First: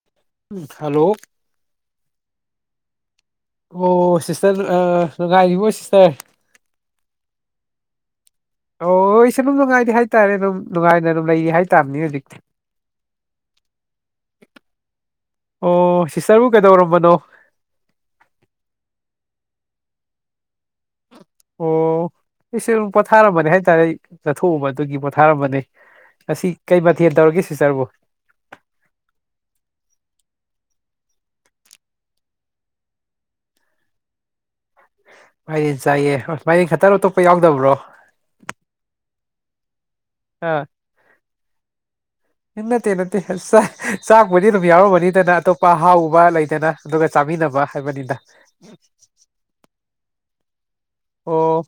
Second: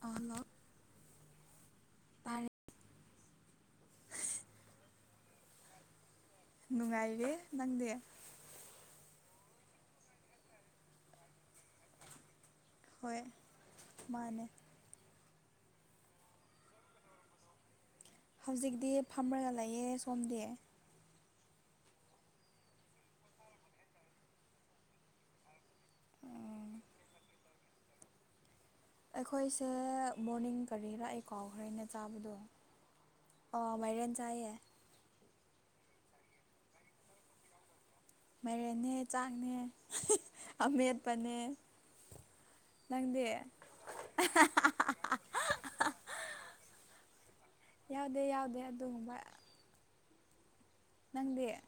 hello hello ꯇꯥꯔꯦ ꯑꯣ sister ꯑꯥ ꯅꯨꯡꯉꯥꯏꯔꯤꯕꯣ ꯁꯤꯁꯇ꯭ꯔ ꯅꯨꯡꯉꯥꯏꯔꯤ ꯅꯪꯗꯤ ꯑꯣ ꯑꯩꯁꯨꯦ ꯑꯗꯨꯝ ꯅꯨꯡꯉꯥꯏꯔꯤ ꯍꯥꯏꯇꯥꯔꯦ ꯑꯗꯨꯝ ꯅꯨꯡꯉꯥꯏꯅ ꯑꯗꯨꯝ ꯂꯩꯔꯤ ꯍꯥꯏꯇꯥꯥꯝꯅꯤ ꯍꯧꯖꯤꯛꯇꯤ ꯍꯣꯏ ꯃꯥꯅꯦ ꯑꯣ ꯁꯤꯁꯇ꯭ꯔꯕꯨ ꯀꯩꯗꯧꯔꯝꯕꯅꯣ ꯍꯧꯖꯤꯛꯇꯤ ꯐꯝꯔꯒ ꯂꯩꯌꯦ ꯁꯣꯝꯗꯤ ꯑꯣ ꯑꯩꯁꯨ ꯄꯣꯊꯥꯔꯝꯕꯅꯤ ꯍꯥꯏꯇꯥꯔꯦ ꯆꯠꯊꯣꯛꯎꯕ ꯑꯗꯨꯒꯤ ꯄꯣꯊꯥꯔꯝꯕꯅꯤ ꯉꯁꯤ ꯀꯩ ꯃꯊꯦꯜ ꯇꯧꯔꯒꯦ ꯁꯤꯁꯇ꯭ꯔꯕꯨ ꯑꯩꯈꯣꯏꯁꯦ ꯃꯣꯔꯅꯤꯡ ꯀꯔꯤꯔ ꯑꯩ ꯀꯥꯎꯈ꯭ꯔꯦ ꯑꯩꯅ ꯆꯥꯕꯗꯣ ꯑꯣ ꯃꯥꯏꯔꯦꯟ ꯆꯥꯏꯌꯦ ꯃꯥꯏꯔꯦꯟ ꯆꯥꯏꯌꯦ ꯍꯣ ꯃꯥꯏꯔꯦꯟ ꯈꯛꯇꯔꯣ ꯑꯇꯣꯞꯄ ꯌꯥꯎꯗꯕ꯭ꯔꯣ ꯃꯥꯏꯔꯦꯟꯅꯦ ꯆꯥꯛꯅꯦ ꯍꯦ ꯍꯦ ꯑꯥ ꯑꯃꯦꯠꯄꯅꯦ ꯅꯠꯇꯦ ꯅꯠꯇꯦ ꯅꯪꯗꯤ ꯆꯥꯛꯄꯨꯗꯤ ꯑꯗꯨꯝ ꯌꯥꯎꯔꯝꯃꯅꯤꯗꯅ ꯑꯇꯣꯞꯄ ꯑꯍꯥꯎꯕ ꯂꯩꯗꯅ ꯑꯗꯨꯒ ꯆꯥꯃꯤꯟꯅꯕ ꯌꯥꯎꯗꯦ ꯍꯥꯏꯕꯅꯤꯗ ꯌꯥꯎꯗꯦ ꯑꯗꯨꯒꯨꯝꯕ [inaudible] ꯅꯪꯗꯤ ꯑꯣ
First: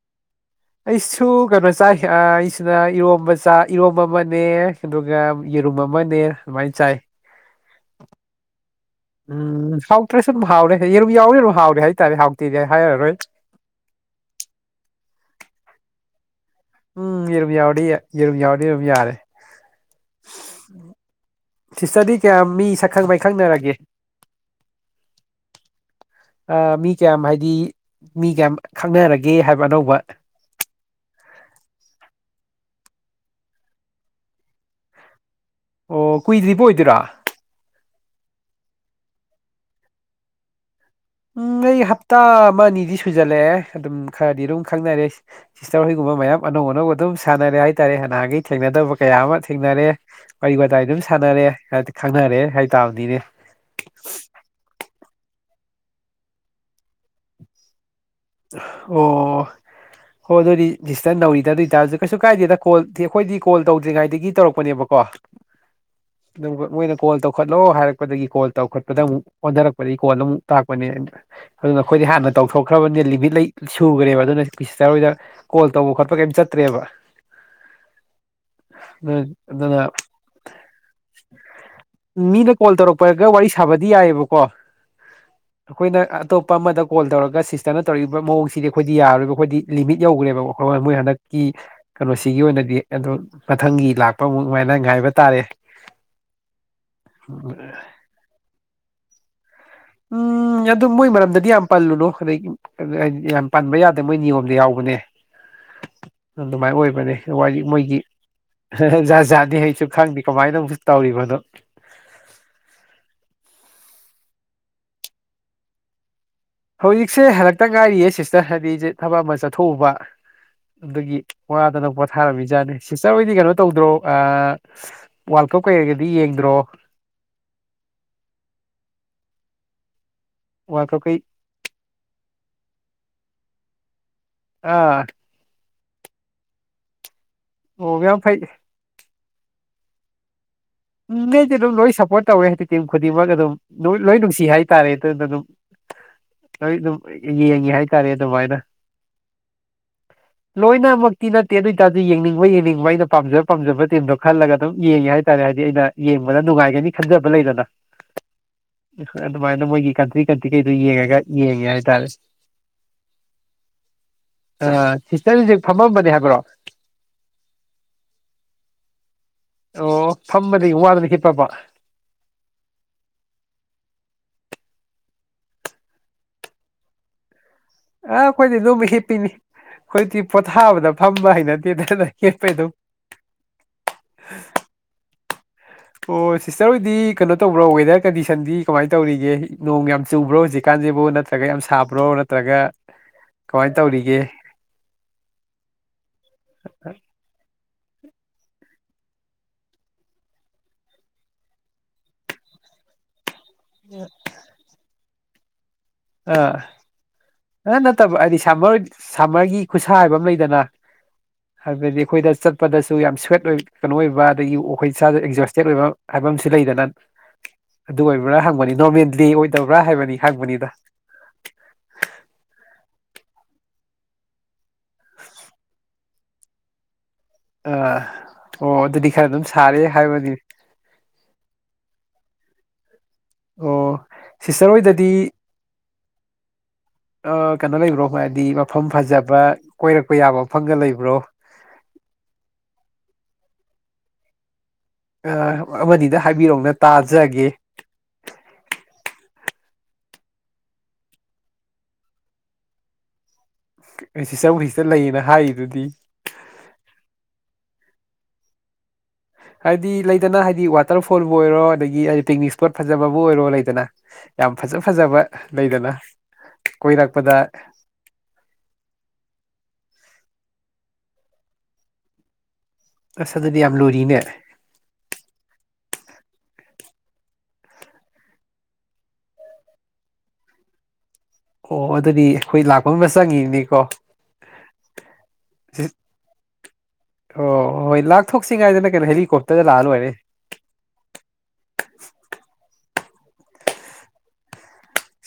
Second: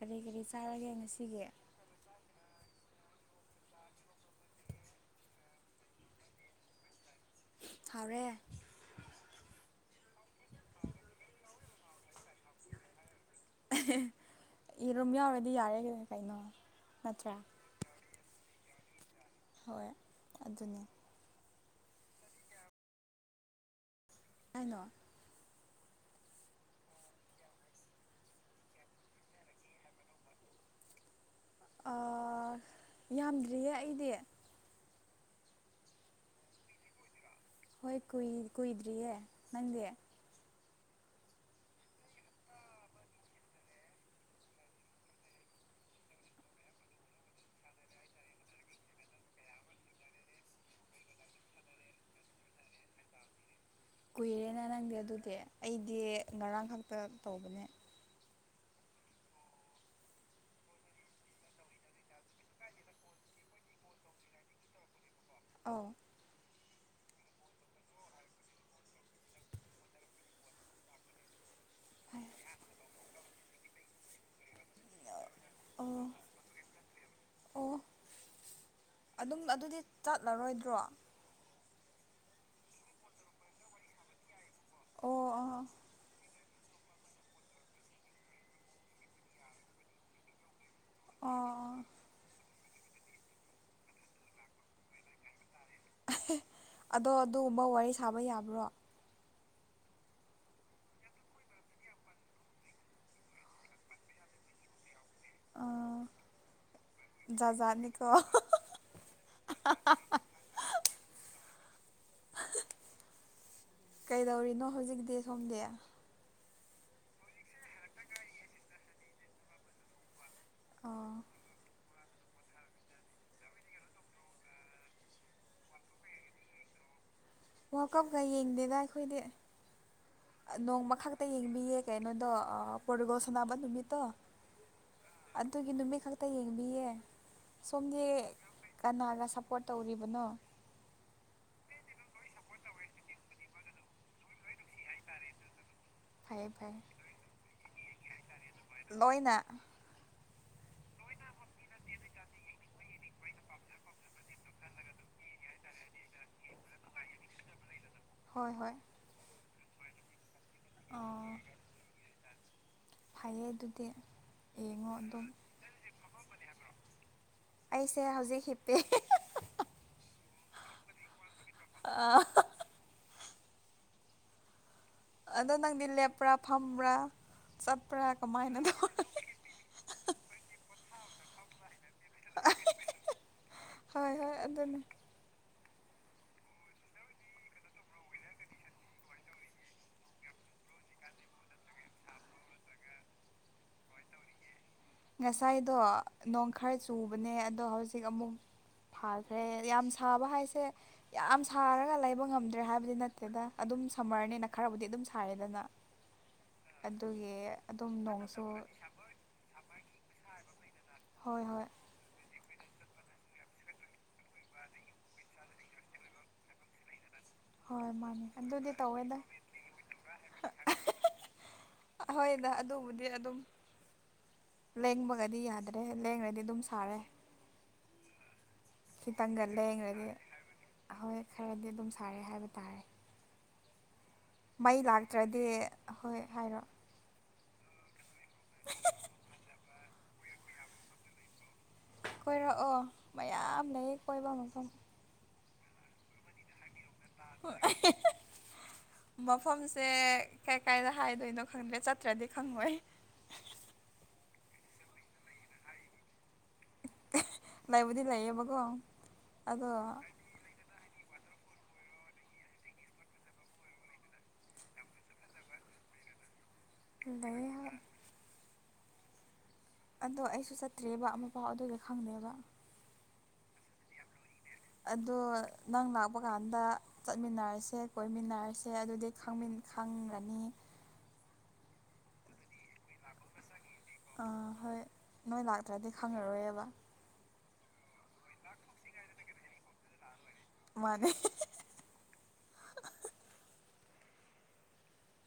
ꯀꯔꯤ ꯀꯔꯤ ꯆꯥꯔꯒꯦ ꯑꯩꯁꯨ ꯉꯁꯤꯒꯤ ꯀꯩꯅꯣ ꯆꯥꯏ ꯑꯥ ꯇꯨꯅ ꯏꯔꯣꯝꯕ ꯆꯥꯏ ꯏꯔꯣꯝꯕ ꯑꯃꯅꯦ ꯑꯗꯨꯒ ꯌꯦꯔꯨꯝ ꯑꯃꯅꯦ ꯑꯗꯨꯃꯥꯏꯅ ꯆꯥꯏ ꯍꯥꯎꯔꯦ ꯎꯝ ꯍꯥꯎꯇ꯭ꯔꯁꯨ ꯑꯗꯨꯝ ꯍꯥꯎꯔꯦ ꯌꯦꯔꯨꯝ ꯌꯥꯎꯕꯅꯤꯅ ꯑꯗꯨꯝ ꯍꯥꯎꯔꯦ ꯍꯥꯏꯇꯥꯔꯦ ꯍꯥꯎꯇꯦꯗꯤ ꯍꯥꯏꯔꯔꯣꯏ ꯍꯦ ꯍꯦ ꯌꯦꯔꯨꯝ ꯌꯥꯎꯔꯗꯤ ꯌꯥꯔꯦ ꯀꯩꯅꯣ ꯎꯝ ꯅꯠꯇ꯭ꯔꯥ ꯌꯦꯔꯨꯝ ꯌꯥꯎꯔꯗꯤ ꯌꯥ ꯌꯦꯔꯨꯝ ꯌꯥꯎꯔꯗꯤ ꯑꯗꯨꯝ ꯌꯥꯔꯦ ꯍꯣꯏ ꯑꯗꯨꯅꯦ ꯁꯤꯁꯇ꯭ꯔꯗꯤ ꯀꯌꯥꯝ ꯃꯤ ꯁꯛꯈꯪ ꯃꯥꯏꯈꯪꯅꯔꯒꯦ ꯑꯥꯏꯅꯣ ꯑꯥ ꯃꯤ ꯀꯌꯥꯝ ꯍꯥꯏꯗꯤ ꯃꯤ ꯀꯌꯥꯝ ꯈꯪꯅꯔꯒꯦ ꯍꯥꯏꯕ ꯑꯅꯧꯕ [inaudible] ꯑꯥ ꯌꯥꯝꯗ꯭ꯔꯤꯌꯦ ꯑꯩꯗꯤ ꯑꯣ ꯀꯨꯏꯗ꯭ꯔꯤꯕ ꯑꯣꯏꯗꯣꯏꯔꯥ ꯍꯣꯏ ꯀꯨꯏ ꯀꯨꯏꯗ꯭ꯔꯤꯌꯦ ꯅꯪꯗꯤ ꯎꯝ ꯑꯩ ꯍꯞꯇꯥ ꯑꯃ ꯑꯅꯤꯗꯤ ꯁꯨꯖꯜꯂꯛꯑꯦ ꯑꯗꯨꯝ ꯈꯔꯗꯤ ꯑꯗꯨꯝ ꯈꯪꯅꯔꯦ ꯁꯤꯁꯇꯔ ꯍꯣꯏꯒꯨꯝꯕ ꯃꯌꯥꯝ ꯑꯅꯧ ꯑꯅꯧꯕ ꯑꯗꯨꯝ ꯁꯥꯟꯅꯔꯦ ꯍꯥꯏ ꯇꯔꯦ ꯅꯍꯟꯉꯩ ꯊꯦꯡꯅꯗꯕ ꯀꯌꯥ ꯑꯃ ꯊꯦꯡꯅꯔꯦ ꯋꯥꯔꯤ ꯋꯥꯇꯏ ꯑꯗꯨ ꯁꯥꯟꯅꯔꯦ ꯈꯪꯅꯔꯦ ꯍꯥꯏꯇꯕꯅꯤꯅꯦ ꯀꯨꯏꯔꯦꯅꯦ ꯅꯪꯗꯤ ꯑꯗꯨꯗꯤ ꯑꯩꯗꯤ ꯉꯔꯥꯡ ꯈꯛꯇ ꯇꯧꯕꯅꯦ ꯑꯣ ꯍꯣꯏ ꯑꯗꯨꯗꯤ ꯗꯤꯁꯇꯔ ꯅꯧꯔꯤꯗ ꯑꯗꯨ ꯑꯣꯏꯇꯥꯔꯁꯨ ꯀꯩꯁꯨ ꯀꯥꯏꯗꯦꯗ ꯀꯣꯜꯗꯤ ꯑꯩꯈꯣꯏꯗꯤ ꯀꯣꯜ ꯇꯧꯗ꯭ꯔꯤꯉꯥꯏꯗꯒꯤ ꯇꯧꯔꯛꯄꯅꯦꯕꯀꯣ ꯑꯥꯎ ꯃꯣꯏꯅ ꯀꯣꯜ ꯇꯧꯈꯠꯂꯣ ꯍꯥꯏꯔꯛꯄꯗꯒꯤ ꯀꯣꯜ ꯇꯧꯈꯠꯄꯗ ꯑꯃꯨꯛ ꯑꯣꯟꯗꯔꯛꯄꯗꯒꯤ ꯀꯣꯜ ꯑꯃꯨꯛ ꯇꯥꯛꯄꯅꯦ ꯑꯗꯨꯅ ꯑꯩꯈꯣꯏꯗꯤ ꯍꯥꯟꯅ ꯇꯧꯊꯣꯛꯈ꯭ꯔꯕꯅꯤꯅ ꯂꯤꯃꯤꯠ ꯂꯩ ꯁꯨꯈ꯭ꯔꯦꯕ ꯑꯗꯨꯅ ꯢꯁꯇꯔ ꯍꯣꯏꯗ ꯀꯣꯜ ꯇꯧꯕ ꯑꯣ ꯈꯣꯠꯄ ꯀꯩꯝ ꯆꯠꯇ꯭ꯔꯦꯕ ꯑꯣ ꯑꯗꯨ ꯑꯗꯨꯝ ꯑꯗꯨꯅ ꯑꯗꯨꯗꯤ ꯆꯠꯂꯔꯣꯏꯗ꯭ꯔꯣ ꯃꯤꯅ ꯀꯣꯜ ꯇꯧꯔꯛꯄꯒ ꯋꯥꯔꯤ ꯁꯥꯕꯗꯤ ꯌꯥꯏꯌꯦꯕꯀꯣ ꯑꯣ ꯑꯣ ꯑꯩꯈꯣꯏꯅ ꯑꯇꯣꯞꯄ ꯑꯃꯗ ꯀꯣꯜ ꯇꯧꯔꯒ ꯁꯤꯁꯇꯔ ꯇꯧꯔꯤꯕ ꯃꯑꯣꯡꯁꯤꯗꯤ ꯑꯩꯈꯣꯏꯗꯤ ꯌꯥꯔꯣꯏꯌꯦꯕ ꯑꯩꯈꯣꯏꯗꯤ ꯂꯤꯃꯤꯠ ꯌꯧꯈ꯭ꯔꯦꯕ ꯃꯣꯏ ꯍꯟꯗꯛꯀꯤ ꯑꯣ ꯀꯩꯅꯣꯁꯤꯒꯤ ꯑꯣꯏꯅꯗꯤ ꯑꯗꯨ ꯃꯊꯪꯒꯤ ꯂꯥꯛꯄ ꯑꯃꯨꯛ ꯃꯥꯏꯅ ꯉꯥꯏꯕ ꯇꯥꯔꯦ [inaudible] ꯑꯗꯣ ꯑꯗꯨꯒꯨꯝꯕ ꯋꯥꯔꯤ ꯁꯥꯕ ꯌꯥꯕ꯭ꯔꯣ ꯎꯝ ꯎꯝ ꯑꯗꯨ ꯃꯣꯏ ꯃꯔꯝꯗꯗꯤ ꯌꯝ ꯄꯜꯂꯨꯅꯨ ꯑꯗꯩ ꯌꯝ ꯄꯟꯕ ꯌꯗꯦ ꯃꯣꯏ ꯅꯤꯌꯣꯝꯗ ꯌꯥꯎꯕꯅꯦ ꯑꯥ ꯑꯗꯨꯃꯥꯏꯅ ꯑꯣꯏꯕꯅꯦ ꯋꯥꯔꯤ ꯃꯣꯏꯒꯤ ꯖꯥꯠ ꯖꯥꯠꯅꯤ ꯑꯩꯁꯨ ꯈꯪꯗꯦ ꯀꯃꯥꯏꯅꯕꯨ ꯇꯧꯔꯤꯕꯅꯣ ꯀꯩꯗꯧꯔꯤꯅꯣ ꯍꯧꯖꯤꯛꯇꯤ ꯁꯣꯝꯗꯤ ꯍꯧꯖꯤꯛꯁꯦ ꯍꯜꯂꯛꯇ ꯉꯥꯏꯔꯤꯌꯦ ꯁꯤꯁꯇꯔ ꯍꯥꯏꯗꯤꯖꯦ ꯊꯕꯛ ꯑꯃ ꯆꯠꯊꯣꯛꯎꯕ ꯑꯣ ꯑꯗꯨꯒꯤ ꯋꯥꯗꯅ ꯄꯣꯠ ꯊꯥꯔꯝꯃꯤꯖꯥꯠꯅꯦ ꯁꯤꯁꯇꯔ ꯍꯣꯏꯗꯤ ꯀꯩꯅꯣ ꯇꯧꯗ꯭ꯔꯣ ꯑꯥ ꯋꯥꯔꯜ ꯀꯞ ꯀꯩꯀꯩꯒꯗꯤ ꯌꯦꯡꯗ꯭ꯔꯣ ꯋꯥꯜꯀꯞꯀ ꯌꯦꯡꯗꯦꯗ ꯑꯩꯈꯣꯏꯗꯤ ꯋꯥꯔꯜ ꯀꯞꯀꯩ ꯅꯣꯡꯃꯈꯛꯇ ꯌꯦꯡꯕꯤꯌꯦ ꯀꯩꯅꯣꯗꯣ ꯄꯣꯔꯇꯨꯒꯣꯜ ꯁꯥꯟꯅꯕ ꯅꯨꯃꯤꯠꯇꯣ ꯑꯥ ꯑꯗꯨꯒꯤ ꯅꯨꯃꯤꯠ ꯈꯛꯇ ꯌꯦꯡꯕꯤꯌꯦ ꯑꯣ ꯁꯣꯝꯗꯤ ꯌꯥꯝ ꯐꯩ ꯀꯅꯥꯒ ꯁꯞꯄꯣꯔꯠ ꯇꯧꯔꯤꯕꯅꯣ ꯎ ꯃꯤꯗꯤ ꯑꯗꯨꯝ ꯂꯣꯏ ꯁꯞꯄꯣꯔꯠ ꯇꯧꯋꯦ ꯇꯤꯝ ꯈꯨꯗꯤꯡꯃꯛ ꯑꯗꯨꯝ ꯂꯣꯏ ꯅꯨꯡꯁꯤ ꯍꯥꯏꯇꯥꯔꯦ ꯑꯗꯨꯅ ꯑꯗꯨꯝ ꯐꯩꯌꯦ ꯂꯣꯏ ꯐꯩꯌꯦ ꯑꯗꯨꯝ ꯌꯦꯡꯉꯦ ꯍꯏꯇꯥꯔꯦ ꯑꯗꯨꯃꯥꯏꯅ ꯂꯣꯏꯅ ꯂꯣꯏꯅꯃꯛꯇꯤ ꯅꯠꯇꯦ ꯑꯗꯨꯏꯇꯥꯔꯗꯤ ꯌꯦꯡꯅꯤꯡꯕ ꯌꯦꯡꯅꯤꯡꯕ ꯑꯩꯅ ꯄꯥꯝꯖꯕ ꯄꯥꯝꯖꯕ ꯇꯤꯝꯗꯣ ꯈꯜꯂꯒ ꯑꯗꯨꯝ ꯌꯦꯡꯉꯦ ꯍꯥꯏꯇꯥꯔꯦ ꯗꯤ ꯑꯩꯅ ꯌꯦꯡꯕꯗ ꯅꯨꯡꯉꯥꯏꯒꯅꯤ ꯈꯟꯖꯕ ꯂꯩꯗꯅ ꯍꯣꯏ ꯍꯣꯏ ꯑꯗꯨꯃꯥꯏꯅ ꯃꯣꯏꯒꯤ ꯀꯟꯇ꯭ꯔꯤ ꯀꯟꯇ꯭ꯔꯤꯈꯩꯗꯨ ꯌꯦꯡꯉꯒ ꯑꯣ ꯌꯦꯡꯉꯦ ꯍꯏꯇꯥꯔꯦ ꯐꯩꯌꯦ ꯑꯗꯨꯗꯤ ꯑ ꯌꯦꯡꯉꯣ ꯑꯗꯨꯝ ꯁꯤꯁꯇꯔꯖꯤ ꯐꯝꯃꯝꯕꯅꯤ ꯍꯥꯏꯕ꯭ꯔꯣ ꯑꯩꯁꯦ ꯍꯧꯖꯤꯛ ꯍꯤꯞꯄꯦ ꯑꯣ ꯐꯝꯕꯗꯒꯤ ꯋꯥꯗꯅ ꯍꯤꯞꯄꯕ ꯑꯥ [inaudible] ꯑꯗꯣ ꯅꯪꯗꯤ ꯂꯦꯞꯄ꯭ꯔ ꯐꯝꯕ꯭ꯔ ꯑ ꯑꯩꯈꯣꯏꯗꯤ ꯑꯗꯨꯝ ꯍꯤꯞꯄꯤꯅꯤ ꯑꯩꯈꯣꯏꯗꯤ ꯄꯣꯊꯥꯕꯗ ꯐꯝꯕ ꯍꯩꯅꯗꯦ ꯍꯤꯞꯇꯦꯗ ꯍꯤꯞꯄꯦ ꯑꯗꯨꯝ [inaudible] ꯍꯣꯏ ꯍꯣꯏ ꯑꯗꯨꯅꯦ ꯑꯣ ꯁꯤꯁꯇꯔ ꯍꯣꯏꯗꯤ ꯀꯩꯅꯣ ꯇꯧꯕ꯭ꯔꯣ ꯋꯦꯗꯔ ꯀꯟꯗꯤꯁꯟꯗꯤ ꯀꯃꯥꯏꯅ ꯇꯧꯔꯤꯒꯦ ꯅꯣꯡ ꯌꯥꯝ ꯆꯨꯕ꯭ꯔꯣ ꯍꯧꯖꯤꯛꯀꯥꯟ ꯥꯁꯖꯤꯕꯨ ꯅꯠꯇ꯭ꯔꯒ ꯌꯝ ꯁꯥꯕ꯭ꯔꯣ ꯅꯠꯇ꯭ꯔꯒ ꯀꯃꯥꯏꯅ ꯇꯧꯔꯤꯒꯦ ꯉꯁꯥꯏꯗꯣ ꯅꯣꯡ ꯈꯔ ꯆꯨꯕꯅꯦ ꯑꯗꯣ ꯍꯧꯖꯤꯛ ꯑꯃꯨꯛ ꯐꯥꯜꯂꯦ ꯌꯥꯝ ꯁꯥꯕ ꯍꯥꯏꯁꯦ ꯌꯥꯝ ꯁꯥꯔꯒ ꯂꯩꯕ ꯉꯝꯗ꯭ꯔꯦ ꯍꯥꯏꯕꯗꯤ ꯅꯠꯇꯦ ꯗꯦꯗꯥ ꯑꯗꯨꯝ ꯁꯝꯃꯔꯅꯦꯅ ꯈꯔꯕꯨꯗꯤ ꯑꯗꯨꯝ ꯁꯥꯥꯔꯦꯗꯅ ꯑꯥ ꯅ ꯅꯠꯇꯕ ꯍꯥꯏꯗꯤ ꯅꯣꯡꯁꯨ ꯁꯝꯃꯔ ꯁꯝꯃꯔꯒꯤ ꯈꯨꯁꯥ ꯍꯥꯏꯕ ꯑꯃ ꯂꯩꯗꯅ ꯍꯣꯏ ꯍꯣꯏ ꯍꯥꯏꯕꯗꯤ ꯈꯣꯏꯗ ꯆꯠ ꯄꯗꯁꯨ ꯌꯥꯝꯅ ꯁ꯭ꯋꯤꯠ ꯑꯣꯏ ꯀꯅꯣ ꯑꯣꯏꯕ ꯑꯗꯒꯤ ꯑꯩꯈꯣꯏ ꯏꯁꯥꯖꯨ ꯑꯦꯛꯖꯣꯁꯇꯦꯠ ꯑꯣꯏꯕ ꯍꯥꯏꯕ ꯑꯃꯖꯨ ꯂꯩꯗꯅ ꯍꯣꯏ ꯑꯗꯨ ꯃꯥꯅꯦ ꯑꯣꯏꯕ꯭ꯔ ꯑꯗꯨꯗꯤ ꯍꯪꯕꯅꯤ ꯇꯧꯋꯦꯗ ꯅꯣꯔꯃꯦꯜꯗꯦ ꯑꯣꯏꯗꯕ꯭ꯔ ꯍꯥꯏꯕꯅꯤ ꯍꯪꯕꯅꯤꯗ ꯍꯣꯏ ꯗꯥ ꯑꯗꯨꯕꯨꯗꯤ ꯑꯗꯨꯝ ꯂꯦꯡꯕꯒꯗꯤ ꯌꯥꯗ꯭ꯔꯦ ꯂꯦꯡꯔꯗꯤ ꯑꯗꯨꯝ ꯁꯥꯔꯦ ꯑꯥ ꯑꯣ ꯑꯗꯨꯗꯤ ꯈꯔ ꯑꯗꯨꯝ ꯈꯤꯇꯪꯒ ꯁꯥꯔꯦ ꯂꯦꯡꯔꯗꯤ ꯍꯥꯏꯕꯒꯤ ꯍꯣꯏ ꯈꯔꯗꯤ ꯑꯗꯨꯝ ꯁꯥꯔꯦ ꯍꯥꯏꯕ ꯇꯥꯔꯦ ꯑꯣ ꯁꯤꯁꯇꯔ ꯃꯩ ꯍꯣꯏꯗꯗꯤ ꯂꯥꯛꯇ꯭ꯔꯗꯤ ꯍꯣꯏ ꯍꯥꯏꯔꯣ ꯀꯅꯣ ꯂꯩꯕ꯭ꯔꯣ ꯍꯥꯏꯗꯤ ꯃꯐꯝ ꯐꯖꯕ ꯀꯣꯏꯔꯛꯄ ꯌꯥꯕ ꯃꯐꯝꯒ ꯂꯩꯕ꯭ꯔꯣ ꯀꯣꯏꯔꯛꯑꯣ ꯃꯌꯥꯝ ꯂꯩ ꯀꯣꯏꯕ ꯃꯐꯝ ꯑ ꯑꯃꯅꯤꯗ ꯍꯥꯏꯕꯤꯔꯛꯎꯅꯦ ꯇꯥꯖꯒꯦ ꯃꯐꯝꯁꯦ ꯀꯥꯏ ꯀꯥꯏꯗ ꯍꯥꯏꯗꯣꯏꯅꯣ ꯈꯪꯗ꯭ꯔꯦ ꯆꯠꯇ꯭ꯔꯗꯤ ꯈꯪꯉꯣꯏ ꯑꯩ ꯁꯤꯁꯇꯔ ꯍꯧꯖꯤꯛꯇ ꯂꯩꯌꯦꯅ ꯍꯥꯏꯒꯤꯗꯨꯗꯤ ꯂꯩꯕꯨꯗꯤ ꯂꯩꯌꯦꯕꯀꯣ ꯑꯗꯣ ꯍꯥꯏꯗꯤ ꯂꯩꯗꯅ ꯍꯥꯏꯗꯤ ꯋꯥꯠ ꯋꯥꯇꯔ ꯐꯣꯜꯕꯨ ꯑꯣꯏꯔꯣ ꯑꯗꯒꯤ ꯍꯥꯏꯗꯤ ꯄꯤꯛꯅꯤꯛ ꯏꯁꯄꯣꯠ ꯐꯖꯕꯕꯨ ꯑꯣꯏꯔꯣ ꯂꯩꯗꯅ ꯌꯥꯝ ꯐꯖ ꯐꯖꯕ ꯂꯩꯗꯅꯥ ꯂꯩ ꯍꯥꯏ ꯑꯗꯣ ꯑꯩꯁꯨ ꯆꯠꯇ꯭ꯔꯤꯌꯦꯕ ꯑꯃꯨꯛꯐꯥꯎ ꯑꯗꯨꯒꯤ ꯈꯪꯗꯦꯕ ꯑꯁ ꯑꯗꯨꯗꯤ ꯌꯥꯝ ꯂꯨꯔꯤꯅꯦ ꯑꯗꯣ ꯅꯪ ꯂꯥꯛꯄ ꯀꯥꯟꯗ ꯆꯠꯃꯤꯟꯅꯔꯁꯦ ꯀꯣꯏꯃꯤꯟꯅꯔꯁꯦ ꯑꯗꯨꯗꯤ ꯈꯪꯃꯤꯟ ꯈꯪꯔꯅꯤ ꯑꯣ ꯑꯗꯨꯗꯤ ꯑꯩꯈꯣꯏ ꯂꯥꯛꯄꯃ ꯆꯪꯉꯤꯅꯦ ꯑꯥ ꯍꯣꯏ ꯅꯣꯏ ꯁꯤ- ꯂꯥꯛꯇ꯭ꯔꯗꯤ ꯈꯪꯉꯔꯣꯏꯕ ꯑꯣ ꯍꯣꯏ ꯂꯥꯛꯊꯣꯛꯁꯤꯉꯥꯏꯗꯅ ꯀꯩꯅꯣ ꯍꯦꯂꯤꯀꯣꯞꯇꯔꯗ ꯂꯥꯛꯑ ꯂꯣꯏꯔꯦ ꯃꯥꯟꯅꯤ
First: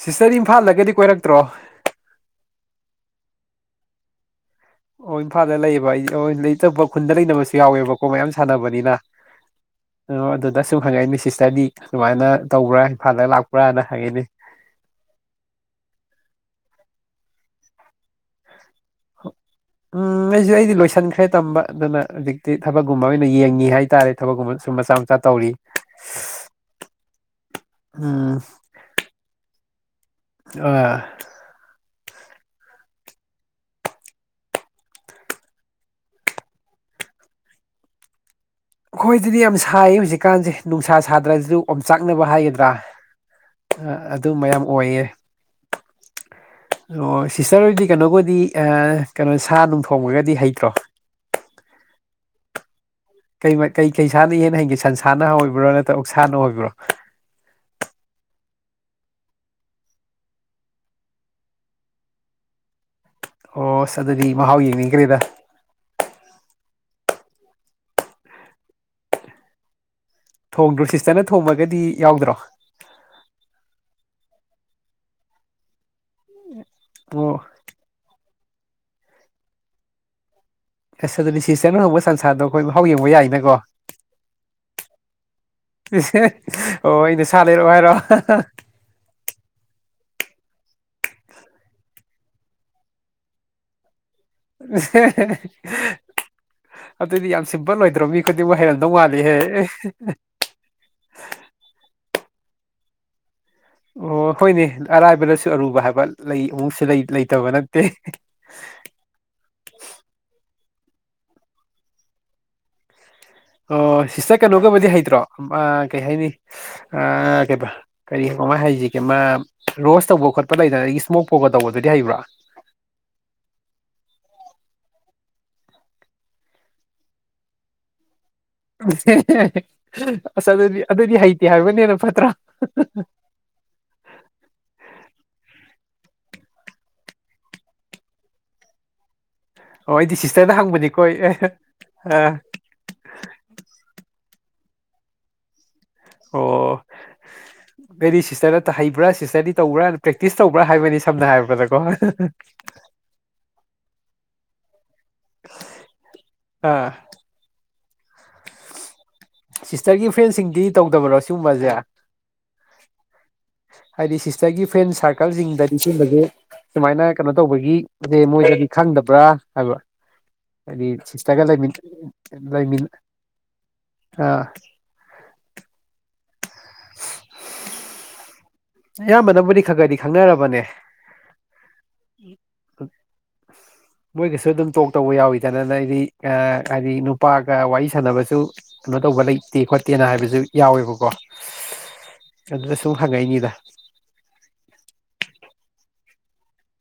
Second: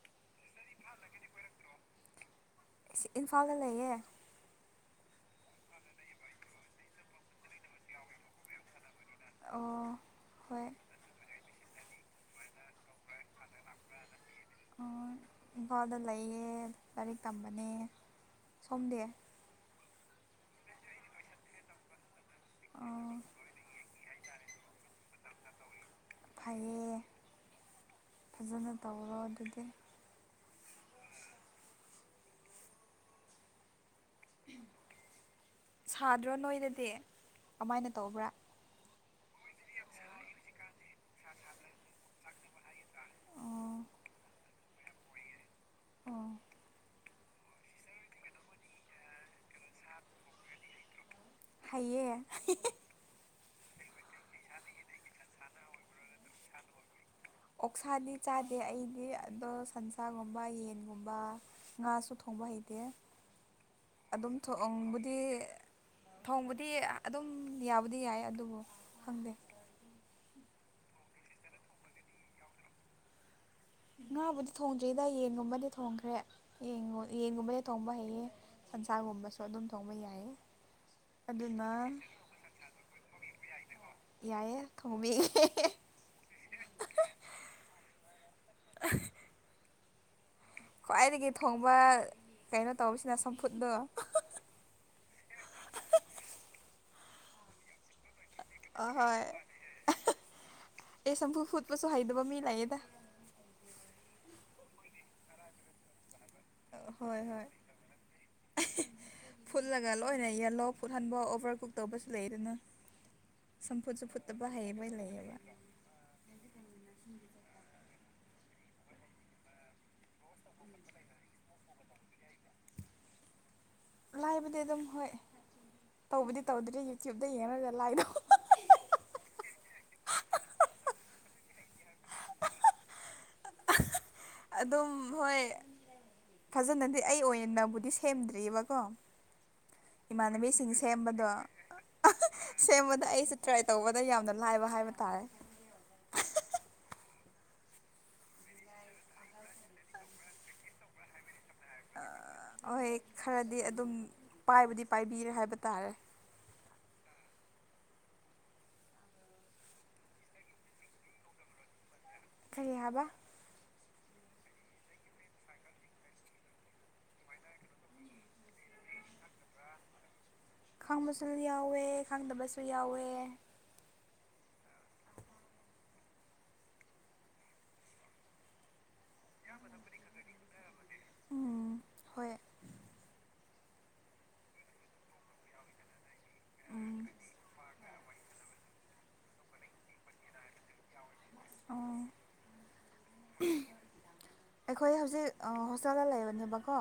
ꯁꯤꯁꯇꯔ ꯏꯝꯐꯥꯜꯗꯒꯗꯤ ꯀꯣꯏꯔꯛꯇ꯭ꯔꯣ ꯁꯤ ꯏꯝꯐꯥꯜꯗ ꯂꯩꯌꯦ ꯑꯣ ꯏꯝꯐꯥꯜꯗ ꯂꯩꯌꯦꯕ ꯑꯩꯗꯤ ꯑꯣ ꯂꯩꯇꯕ ꯈꯨꯟꯗ ꯂꯩꯅꯕꯁꯨ ꯌꯥꯎꯋꯦꯕꯀꯣ ꯃꯌꯥꯝ ꯁꯥꯟꯅꯕꯅꯤꯅ ꯑꯣ ꯑꯗꯨꯗ ꯁꯨꯝ ꯍꯪꯉꯛꯏꯅꯦ ꯁꯤꯁꯇꯔꯗꯤ ꯁꯨꯃꯥꯏꯅ ꯇꯧꯕ꯭ꯔꯥ ꯏꯝꯐꯥꯜꯗ ꯂꯥꯛꯄ꯭ꯔꯥꯅ ꯍꯪꯉꯩꯅꯤ ꯑ ꯏꯝꯐꯥꯜꯗ ꯂꯩꯌꯦ ꯂꯥꯏꯔꯤꯛ ꯇꯝꯕꯅꯦ ꯁꯣꯝꯗꯤ ꯎꯝ ꯑꯩꯖꯨ ꯑꯩꯗꯤ ꯂꯣꯏꯁꯤꯟꯈ꯭ꯔꯦ ꯇꯝꯕ ꯑꯗꯨꯅ ꯍꯧꯖꯤꯛꯇꯤ ꯊꯕꯛꯀꯨꯝꯕ ꯑꯣ ꯑꯣꯏꯅ ꯌꯦꯡꯉꯤ ꯍꯥꯏꯇꯥꯔꯦ ꯊꯕꯛꯀꯨꯝꯕ ꯁꯨꯝ ꯃꯆꯥ ꯃꯆꯥ ꯇꯧꯔꯤ ꯐꯩꯌꯦ ꯎꯝ ꯐꯖꯅ ꯇꯧꯔꯣ ꯑꯗꯨꯗꯤ ꯑꯥ ꯁꯥꯗ꯭ꯔꯣ ꯅꯣꯏꯗꯗꯤ ꯀꯃꯥꯏꯅ ꯇꯧꯕ꯭ꯔꯥ ꯑꯩꯈꯣꯏꯗꯗꯤ ꯌꯥꯝ ꯁꯥꯏꯌꯦ ꯍꯧꯖꯤꯛꯀꯥꯟꯖꯦ ꯅꯨꯡꯁꯥ ꯁꯥꯗ꯭ꯔꯖꯨ ꯑꯣꯝꯆꯥꯛꯅꯕ ꯍꯥꯏꯒꯗ꯭ꯔꯥ ꯑꯣ ꯑ ꯑꯗꯨ ꯃꯌꯥꯝ ꯑꯣꯏꯌꯦ ꯑꯣ ꯑꯣ ꯁꯤꯁꯇꯔ ꯍꯣꯏꯗꯤ ꯀꯩꯅꯣꯕꯨꯗꯤ ꯀꯩꯅꯣꯑꯥꯡ ꯁꯥ ꯅꯨꯡ ꯊꯣꯡꯕꯒꯗꯤ ꯍꯩꯇ꯭ꯔꯣ ꯍꯩꯌꯦ ꯀꯔꯤ ꯃ ꯀꯩ ꯀꯩꯁꯥꯅ ꯍꯦꯟꯅ ꯍꯩꯒꯦ ꯁꯟꯁꯥꯅ ꯍꯣꯏꯕ꯭ꯔꯣ ꯅꯠꯇ꯭ꯔ ꯑꯣꯛꯁꯥꯅ ꯑꯣꯏꯕ꯭ꯔꯣ ꯑꯣꯛꯁꯥꯗꯤ ꯆꯥꯗꯦ ꯑꯩꯗꯤ ꯑꯗꯣ ꯁꯟꯁꯥꯒꯨꯝꯕ ꯌꯦꯟꯒꯨꯝꯕ ꯉꯥꯁꯨ ꯊꯣꯡ ꯕ ꯍꯩꯇꯦ ꯑꯣꯁ ꯑꯗꯨꯗꯤ ꯑꯗꯨꯝ ꯃꯍꯥꯎ ꯌꯦꯡꯅꯤꯡꯒ꯭ꯔꯦꯗ ꯐ꯭ꯔꯤ ꯑꯗꯨꯝ ꯌꯥꯕꯨꯗꯤ ꯌꯥꯏ ꯑꯗꯨꯕꯨ ꯈꯪꯗꯦ ꯊꯣꯡꯗ꯭ꯔꯣ ꯁꯤꯁꯇꯔꯅ ꯊꯣꯡꯕꯒꯗꯤ ꯌꯥꯎꯗ꯭ꯔꯣ ꯉꯥꯕꯨꯗꯤ ꯊꯣꯡꯗ꯭ꯔꯤꯗ ꯌꯦꯟꯒꯨꯝꯕꯗꯤ ꯊꯣꯡꯈ꯭ꯔꯦ ꯑꯣ ꯌꯦꯟꯒꯨꯝꯕꯗꯤ ꯊꯣꯡꯕ ꯍꯩꯌꯦ ꯁꯟꯁꯥꯔꯒꯨꯝꯕꯁꯨ ꯑꯗꯨꯝ ꯊꯣꯡꯕ ꯌꯥꯏ ꯑꯁ ꯑꯗꯨꯗꯤ ꯁꯤꯁꯇꯔꯅ ꯍꯣꯡꯧꯕ ꯁꯟꯁꯥꯗꯣ ꯑꯈꯣꯏ ꯃꯍꯥꯎ ꯌꯦꯡꯕ ꯌꯥꯏꯅꯀꯣ ꯌꯥꯏꯌꯦ ꯊꯣꯡꯕꯤꯒꯦ ꯑꯣ ꯑꯩꯅ ꯁꯥ ꯂꯩꯔꯛ ꯑꯣ ꯍꯥꯏꯔꯣ ꯑ ꯍ ꯈ꯭ꯋꯥꯏꯗꯒꯤ ꯊꯣꯡꯕ ꯀꯩꯅꯣ ꯇꯧꯁꯤꯔꯥ ꯆꯝꯐꯨꯠꯇꯣ ꯍ ꯍ ꯍ ꯑꯗꯨꯗꯤ ꯌꯥꯝ ꯁꯤꯝꯄꯜ ꯑꯣꯢꯗ꯭ꯔꯣ ꯃꯤ ꯍꯥꯢꯗꯤ ꯃꯣꯢ ꯍꯩꯔꯝꯗꯧ ꯑꯍꯣꯏ ꯃꯥꯜꯂꯤꯍꯦ ꯂꯩꯩꯌꯦꯗ ꯑꯣ ꯍꯣꯏꯅꯦ ꯑꯔꯥꯏꯕꯗꯁꯨ ꯑꯔꯨꯕ ꯍꯥꯢꯕ ꯂꯩ ꯑꯃꯨꯛꯁꯨ ꯂꯩ ꯍꯣꯏ ꯍꯣꯏ ꯂꯩꯇꯕ ꯅꯠꯇꯦ ꯑꯍꯥꯟꯕ ꯑꯣꯕꯔ ꯀꯨꯛ ꯇꯧꯕꯁꯨ ꯂꯩꯗꯥꯅ ꯑꯣ ꯁꯤꯁꯇꯔ ꯀꯩꯅꯣꯒꯕꯨꯗꯤ ꯍꯩꯇ꯭ꯔꯣ ꯀꯩ ꯍꯥꯏꯅꯤ ꯑ ꯀꯩꯕ ꯀꯔꯤ ꯀꯥꯃꯥꯏ ꯍꯁꯤꯒꯦ ꯃꯥ ꯔꯣꯁ ꯇꯧꯕ ꯈꯣꯠꯄ ꯂꯩꯗꯅ ꯑꯗꯒꯤ ꯏꯁꯃꯣꯛ ꯄꯧꯒ [inaudible] ꯂꯥꯏꯕꯗꯤ ꯑꯗꯨꯝ ꯍꯣꯏ ꯇꯧꯕꯗꯤ ꯇꯧꯗ꯭ꯔ꯭ꯤ ꯌꯨꯇ꯭ꯌꯨꯕꯇ ꯌꯦꯡꯉꯒꯥ ꯂꯥꯏꯗꯧ ꯍꯣ ꯍꯣ ꯍꯦ ꯍꯦ ꯍꯦ ꯑꯁ ꯑꯗꯨꯗꯤ ꯑꯗꯨꯗꯤ ꯍꯩꯇꯦ ꯍꯥꯏꯕꯅꯦꯅ ꯍꯥ ꯍꯥ ꯍꯥ ꯍꯥ ꯑꯗꯨꯝ ꯍꯣꯏ ꯐꯖꯅꯗꯤ ꯑꯩ ꯑꯣꯏꯅꯕꯨꯗꯤ ꯁꯦꯝꯗ꯭ꯔꯤꯕꯀꯣ ꯑꯣ ꯑꯩꯗꯤ ꯁꯤꯁꯇꯔꯗ ꯏꯃꯥꯟꯅꯕꯤꯁꯤꯡ ꯍꯪꯕꯅꯤꯀꯣ ꯁꯦꯝꯕꯗꯣ ꯑꯦ ꯑꯍꯥ ꯍꯥ ꯑ ꯁꯦꯝꯕꯗ ꯑꯩꯁꯨꯦ ꯇ꯭ꯔꯥꯏ ꯇꯧꯕꯗ ꯌꯥꯝꯅ ꯂꯥꯏꯕ ꯍꯥꯏꯕ ꯇꯥꯔꯦ ꯑꯣ ꯑꯩꯗꯤ ꯁꯤꯁꯇꯔꯗ ꯍꯩꯕ꯭ꯔꯥ ꯁꯤꯁꯇꯔꯗꯤ ꯇꯧꯕ꯭ꯔꯥꯅ ꯄ꯭ꯔꯦꯛꯇꯤꯁ ꯇꯧꯕ꯭ꯔꯥ ꯍꯥꯏꯕꯅꯤ ꯁꯝꯅ ꯍꯥꯏꯔꯕꯗꯀꯣ ꯍꯥ ꯍꯥ ꯍꯥ ꯍꯣꯏ ꯈꯔꯗꯤ ꯑꯗꯨꯝ ꯄꯥꯏꯕꯨꯗꯤ ꯄꯥꯏꯕꯤꯔꯦ ꯍꯥꯏꯕ ꯇꯥꯔꯦ ꯑꯥ ꯁꯤꯁꯇꯔꯒꯤ ꯐ꯭ꯔꯦꯟꯁꯤꯡꯗꯤ ꯇꯧꯗꯕ꯭ꯔꯣ ꯁꯤꯒꯨꯝꯕꯁꯦ ꯀꯔꯤ ꯍꯥꯏꯕ ꯍꯥꯏꯗꯤ ꯁꯤꯁꯇꯔꯒꯤ ꯐ꯭ꯔꯦꯟ ꯁꯥꯔꯀꯜꯁꯤꯡꯗꯗꯤ ꯁꯤꯕꯁꯦ ꯁꯨꯃꯥꯏꯅ ꯀꯩꯅꯣ ꯇꯧꯕꯒꯤꯁꯦ ꯃꯣꯏꯗꯗꯤ ꯈꯪꯗꯕ꯭ꯔꯥ ꯍꯥꯏꯕ ꯍꯥꯏꯗꯤ ꯈꯪꯕꯁꯨ ꯁꯤꯁꯇꯔ ꯂꯩꯃꯤ ꯌꯥꯎꯋꯦ ꯈꯪꯗꯕꯁꯨ ꯂꯩꯃꯤ ꯌꯥꯎꯋꯦ ꯑꯥ ꯑꯌꯥꯝꯕꯅꯕꯨꯗꯤ ꯈ ꯈꯔꯗꯤ ꯈꯪꯅꯔꯕꯅꯦ ꯎꯝ ꯍꯣꯏ [inaudible] ꯃꯣꯏꯒꯁꯨ ꯑꯗꯨꯝ ꯇꯣꯛ ꯇꯧꯕ ꯌꯥꯎꯋꯤꯗꯅꯅ ꯅꯩꯗꯤ ꯍꯥꯏꯗꯤ ꯎꯝ ꯅꯨꯄꯥꯒ ꯋꯥꯔꯤ ꯁꯥꯟꯅꯕꯁꯨ ꯇꯧꯕ ꯂꯩꯇꯦ ꯈꯣꯠꯇꯦꯅ ꯍꯥꯏꯕꯁꯨ ꯌꯥꯎꯋꯦꯕꯀꯣ ꯑꯣ ꯑꯗꯨꯗ ꯁꯨꯝ ꯍꯪꯉꯛꯏꯅꯤꯗ ꯑꯈꯣꯏ ꯍꯧꯖꯤꯛ ꯍꯣꯁꯇꯦꯜꯗ ꯂꯩꯕꯅꯦꯕꯀꯣ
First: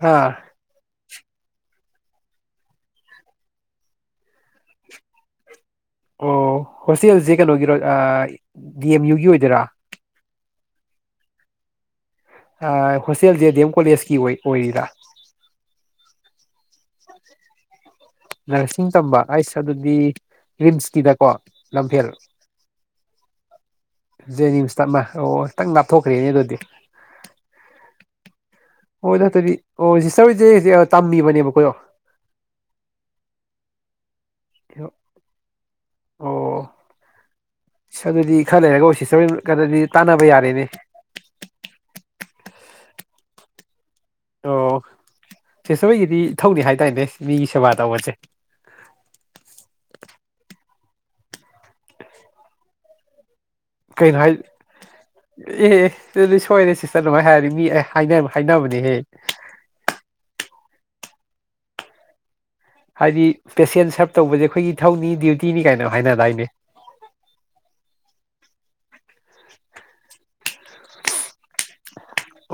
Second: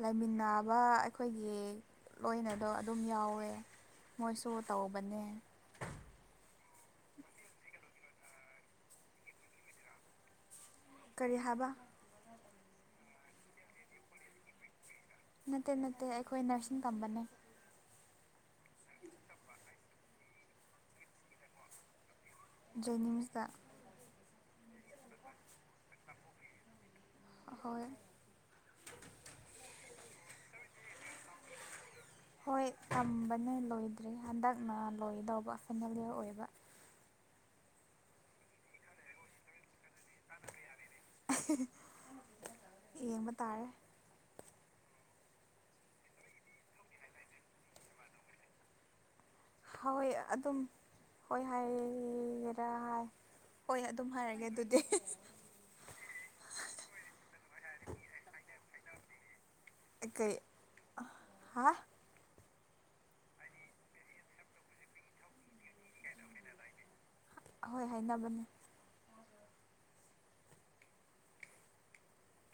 ꯑꯥ ꯂꯩꯃꯤꯟꯅꯕ ꯑꯈꯣꯏꯒꯤ ꯂꯣꯏꯅꯗꯣ ꯑꯗꯨꯝ ꯌꯥꯎꯋꯦ ꯃꯣꯏꯁꯨ ꯇꯧꯕꯅꯦ ꯑꯣ ꯍꯣꯁꯇꯦꯜꯁꯦ ꯀꯩꯅꯣꯒꯤꯔꯣ ꯑꯥ ꯗꯤ ꯑꯦꯝ ꯌꯨꯒꯤ ꯑꯣꯏꯗꯣꯏꯔꯥ ꯀꯔꯤ ꯍꯥꯏꯕ ꯑꯥ ꯍꯣꯁꯇꯦꯜ ꯖꯦ ꯗꯤ ꯑꯦꯝ ꯀꯣꯂꯦꯖꯀꯤ ꯑꯣꯏ ꯑꯣꯏꯔꯤꯔ ꯅꯠꯇꯦ ꯅꯠꯇꯦ ꯑꯩꯈꯣꯏ ꯅꯔꯁꯤꯡ ꯇꯝꯕꯅꯦ ꯅꯔꯁꯤꯡ ꯇꯝꯕ ꯑꯩꯁ ꯑꯗꯨꯗꯤ ꯔꯤꯝꯁꯀꯤꯗꯀꯣ ꯂꯝꯐꯦꯜ ꯖꯦꯅꯤꯝꯁꯇ ꯖꯦꯅꯤꯝꯁꯇ ꯑꯃ ꯑꯣ ꯈꯤꯇꯪ ꯂꯥꯞꯊꯣꯛꯈ꯭ꯔꯦꯅꯦ ꯑꯗꯨꯗꯤ ꯍꯣꯏ ꯑꯣ ꯅꯇꯗꯤ ꯑꯣ ꯁꯤꯁꯇꯔꯍꯣꯏꯁꯦ ꯖꯤꯛ ꯇꯝꯃꯤꯕꯅꯦꯕ ꯀꯣꯍꯣ ꯍꯣꯏ ꯇꯝꯕꯅꯦ ꯂꯣꯏꯗꯔ꯭ꯤ ꯍꯟꯗꯛꯅ ꯂꯣꯏꯗꯧꯕ ꯐꯦꯃꯤꯂꯤ ꯑꯣꯏꯕꯥ ꯑꯣ ꯑꯗꯨꯗꯤ ꯈꯔ ꯂꯩꯔꯒ ꯑꯣ ꯁꯤꯁꯇꯔ ꯍꯣꯏꯗꯤ ꯇꯥꯟꯅꯕ ꯌꯥꯔꯦꯅꯦ ꯍꯦ ꯍꯦ ꯌꯦꯡꯕ ꯇꯥꯔꯦ ꯑꯣ ꯁꯤꯁꯠꯔꯍꯣꯏꯒꯤꯗꯤ ꯏꯊꯧꯅꯦ ꯍꯥꯏꯗꯥꯏꯅꯦ ꯃꯤꯒꯤ ꯁꯦꯕꯥ ꯇꯧꯕꯁꯦ ꯍꯣꯏ ꯑꯗꯨꯝ ꯍꯣꯏ ꯍꯥꯏꯔ ꯍꯥꯏ ꯍꯣꯏ ꯑꯗꯨꯝ ꯀꯩꯅꯣ ꯍꯥꯏ ꯍꯥꯏꯔꯒꯦ ꯑꯗꯨꯗꯤ ꯑꯦ ꯍꯦ ꯑꯗꯨꯗꯤ ꯁꯣꯏꯔꯦ ꯁꯤꯁꯇꯔ ꯑꯗꯨꯃꯥꯏ ꯍꯥꯏꯔꯤ ꯃꯤꯑꯦ ꯍꯥꯏꯅꯕꯅꯦꯍꯦ ꯑꯩꯀꯩ ꯍꯥ ꯍꯥꯏꯗꯤ ꯄꯦꯁꯦꯟ ꯁꯔꯚ ꯇꯧꯕꯁꯦ ꯑꯩꯈꯣꯏꯒꯤ ꯏꯊꯧꯅꯤ ꯗ꯭ꯌꯨꯇꯤꯅꯤ ꯀꯥꯏꯅ ꯍꯥꯏꯅꯗꯥꯏꯅꯦ ꯑꯍꯣꯏ ꯍꯥꯏꯅꯕꯅꯦ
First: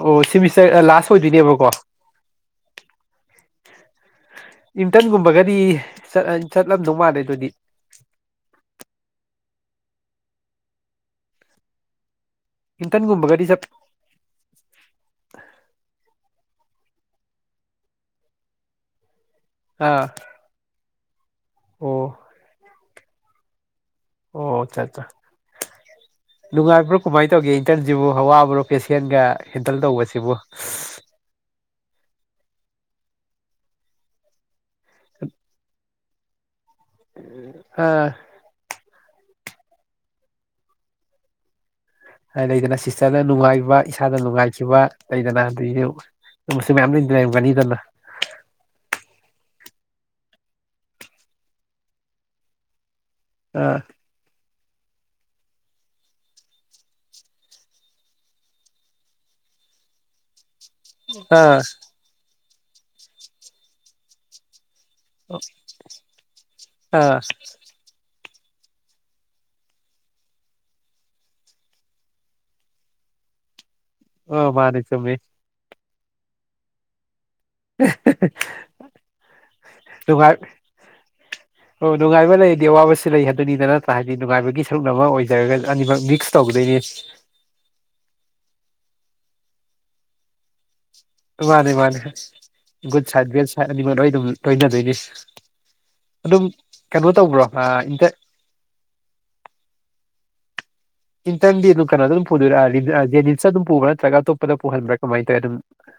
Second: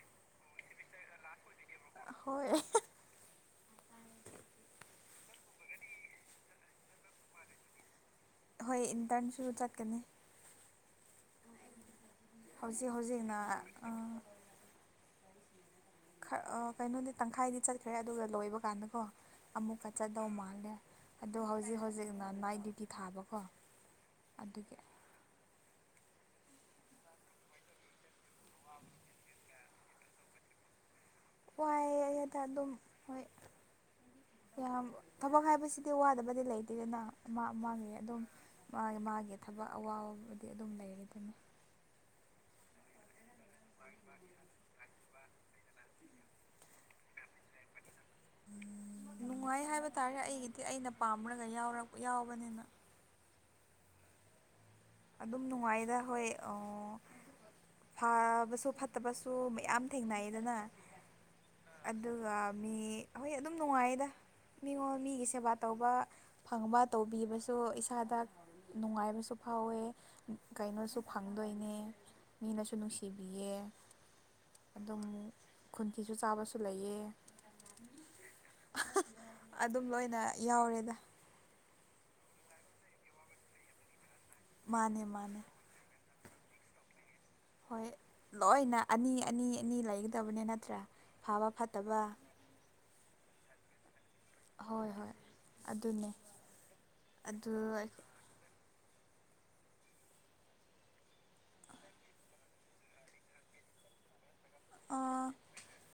ꯑꯣ ꯁꯤ ꯃꯤꯁꯇꯔ ꯂꯥꯁ ꯑꯣꯏꯗꯣꯏꯅꯦꯕꯀꯣ ꯍꯣꯏ ꯏꯝꯇꯟ ꯒꯨꯝꯕꯒꯗꯤ ꯆꯠꯂꯝꯗꯧ ꯃꯥꯜꯂꯦ ꯑꯗꯨꯗꯤ ꯍꯣꯏ ꯏꯟꯇꯔꯟꯁꯨ ꯆꯠꯀꯅꯤ ꯍꯧꯖꯤꯛ ꯍꯧꯖꯤꯛꯅ ꯏꯟꯇꯔꯟꯒꯨꯝꯕꯒꯗꯤ ꯆꯠ ꯑꯥ [unintelligible] ꯑꯥ ꯀꯩꯅꯣꯗꯤ ꯇꯪꯈꯥꯏꯗꯤ ꯆꯠꯈ꯭ꯔꯦ ꯑꯗꯨꯒ ꯂꯣꯏꯕ ꯀꯥꯟꯗꯀꯣ ꯑꯃꯨꯛꯀ ꯑꯥ ꯆꯠꯗꯧ ꯃꯥꯜꯂꯦ ꯑꯗꯣ ꯍꯧꯖꯤꯛ ꯑꯣ ꯍꯧꯖꯤꯛꯅ ꯅꯥꯏꯠ ꯗ꯭ꯌꯨꯇꯤ ꯊꯥꯕꯀꯣ ꯑꯣ ꯑꯗꯨꯒꯤ ꯆꯥꯆꯥ [inaudible] ꯅꯨꯡꯉꯥꯏꯕ꯭ꯔꯣ ꯀꯃꯥꯏꯅ ꯇꯧꯒꯦ ꯏꯟꯇꯔꯟꯁꯤꯕꯨ ꯋꯥꯕ꯭ꯔꯣ ꯄꯦꯁꯦꯟꯒ ꯍꯦꯟꯗꯜ ꯇꯧꯕꯁꯤꯕꯨ ꯋꯥꯏ ꯍꯦꯗ ꯑꯗꯨꯝ ꯍꯣꯏ ꯌꯥꯝ ꯊꯕꯛ ꯍꯥꯏꯕꯁꯤ ꯗꯤ ꯋꯥꯗꯕꯗꯤ ꯂꯩꯇꯦꯗꯅ ꯃꯥ ꯃꯥꯒꯤ ꯑꯥ ꯑꯗꯨꯝ ꯃꯥꯒꯤ ꯃꯥꯒꯤ ꯊꯕꯛ ꯑꯋꯥꯕꯕꯨꯗꯤ ꯑꯗꯨꯝ ꯂꯩꯌꯦꯗꯅ ꯍꯥꯏ ꯂꯩꯗꯅ ꯁꯤꯁꯇꯔꯗ ꯅꯨꯡꯉꯥꯏꯕ ꯏꯁꯥꯗ ꯅꯨꯡꯉꯥꯏꯈꯤꯕ ꯂꯩꯗꯅ ꯑꯗꯩꯁꯨ ꯁꯨꯝ ꯌꯥꯝ ꯂꯩ ꯂꯩꯔꯝꯒꯅꯤꯗꯅ ꯅꯨꯡꯉꯥꯏ ꯍꯥꯏꯕ ꯇꯥꯔꯦ ꯑꯩꯒꯤꯗꯤ ꯑꯩꯅ ꯄꯥꯝꯔꯒ ꯌꯥꯎꯔ ꯌꯥꯎꯕꯅꯤꯅ ꯑꯥ ꯑꯗꯨꯝ ꯅꯨꯡꯉꯥꯏꯗ ꯍꯣꯏ ꯑꯣ ꯐꯥꯕꯁꯨ ꯐꯠꯇꯕꯁꯨ ꯃꯌꯥꯝ ꯊꯦꯡꯅꯩꯗꯅ ꯑꯥ ꯑꯗꯨꯒ ꯃꯤ ꯍꯣꯏ ꯑꯗꯨꯝ ꯅꯨꯡꯉꯥꯏꯌꯦꯗ ꯃꯤꯉꯣꯟ ꯃꯤꯒꯤ ꯁꯦꯕꯥ ꯇꯧꯕ ꯐꯪꯕ ꯑꯥ ꯇꯧꯕꯤꯕꯁꯨ ꯏꯁꯥꯗ ꯅꯨꯡꯉꯥꯏꯕꯁꯨ ꯐꯥꯎꯋꯦ ꯀꯩꯅꯣꯁꯨ ꯐꯪꯗꯣꯏꯅꯦ ꯃꯤꯅꯁꯨ ꯅꯨꯡꯁꯤꯕꯤꯌꯦ ꯑꯥ ꯃꯥꯅꯤ ꯆꯨꯝꯃꯤ ꯈꯣꯟꯊꯤꯁꯨ ꯆꯥꯕꯁꯨ ꯂꯩꯌꯦ [unintelligible] ꯑꯗꯨꯝ ꯂꯣꯏꯅ ꯌꯥꯎꯔꯦꯗ ꯅꯨꯡꯉꯥꯏꯕ ꯂꯩꯔꯗꯤ ꯑꯋꯥꯕꯁꯨ ꯂꯩ ꯍꯥꯏꯗꯨꯅꯤꯗ ꯅꯠꯇ꯭ꯔ ꯍꯥꯏꯗꯤ ꯅꯨꯡꯉꯥꯏꯕꯒꯤ ꯁꯔꯨꯛ ꯃꯥꯅꯦ ꯑꯃ ꯃꯥꯅꯦ ꯑꯣꯏꯖꯔꯒ ꯑꯅꯤꯃꯛ ꯃꯤꯛꯁ ꯇꯧꯗꯩꯌꯤ ꯍꯣꯏ ꯂꯣꯏꯅ ꯑꯅꯤ ꯑꯅꯤ ꯑꯅꯤ ꯂꯩꯒꯗꯕꯅꯦ ꯅꯠꯇ꯭ꯔꯥ ꯇꯨ ꯐꯕ ꯃꯥꯅꯦ ꯃꯥꯅꯦ ꯐꯠꯇꯕ ꯒꯨꯠ ꯁꯥꯏꯠ ꯕꯦꯠ ꯁꯥꯢꯠ ꯑꯅꯤ ꯃꯛ ꯂꯣꯢ ꯑꯗꯨꯝ ꯂꯣꯏꯇ ꯍꯣꯏ ꯂꯩꯔꯤ ꯍꯣꯏ ꯑꯗꯨꯅꯦ ꯑꯗꯨꯝ ꯀꯩꯅꯣ ꯇꯧꯕ꯭ꯔꯣ ꯑꯗꯨ ꯏꯟꯇ ꯏꯟꯇꯔꯦꯟꯗꯤ ꯑꯗꯨꯝ ꯀꯅꯣꯗ ꯑꯗꯨꯝ ꯄꯨꯗꯣꯢꯔ ꯑ ꯖꯦꯅꯤꯝꯁꯇ ꯑꯗꯨꯝ ꯄꯨꯕ꯭ꯔ ꯅꯠꯇ꯭ꯔꯒ ꯑꯇꯣꯞ ꯗ ꯄꯨꯍꯟꯕ꯭ꯔ ꯀꯃꯥꯏ ꯑꯥ ꯇꯧꯋꯦ ꯑꯗꯨꯝ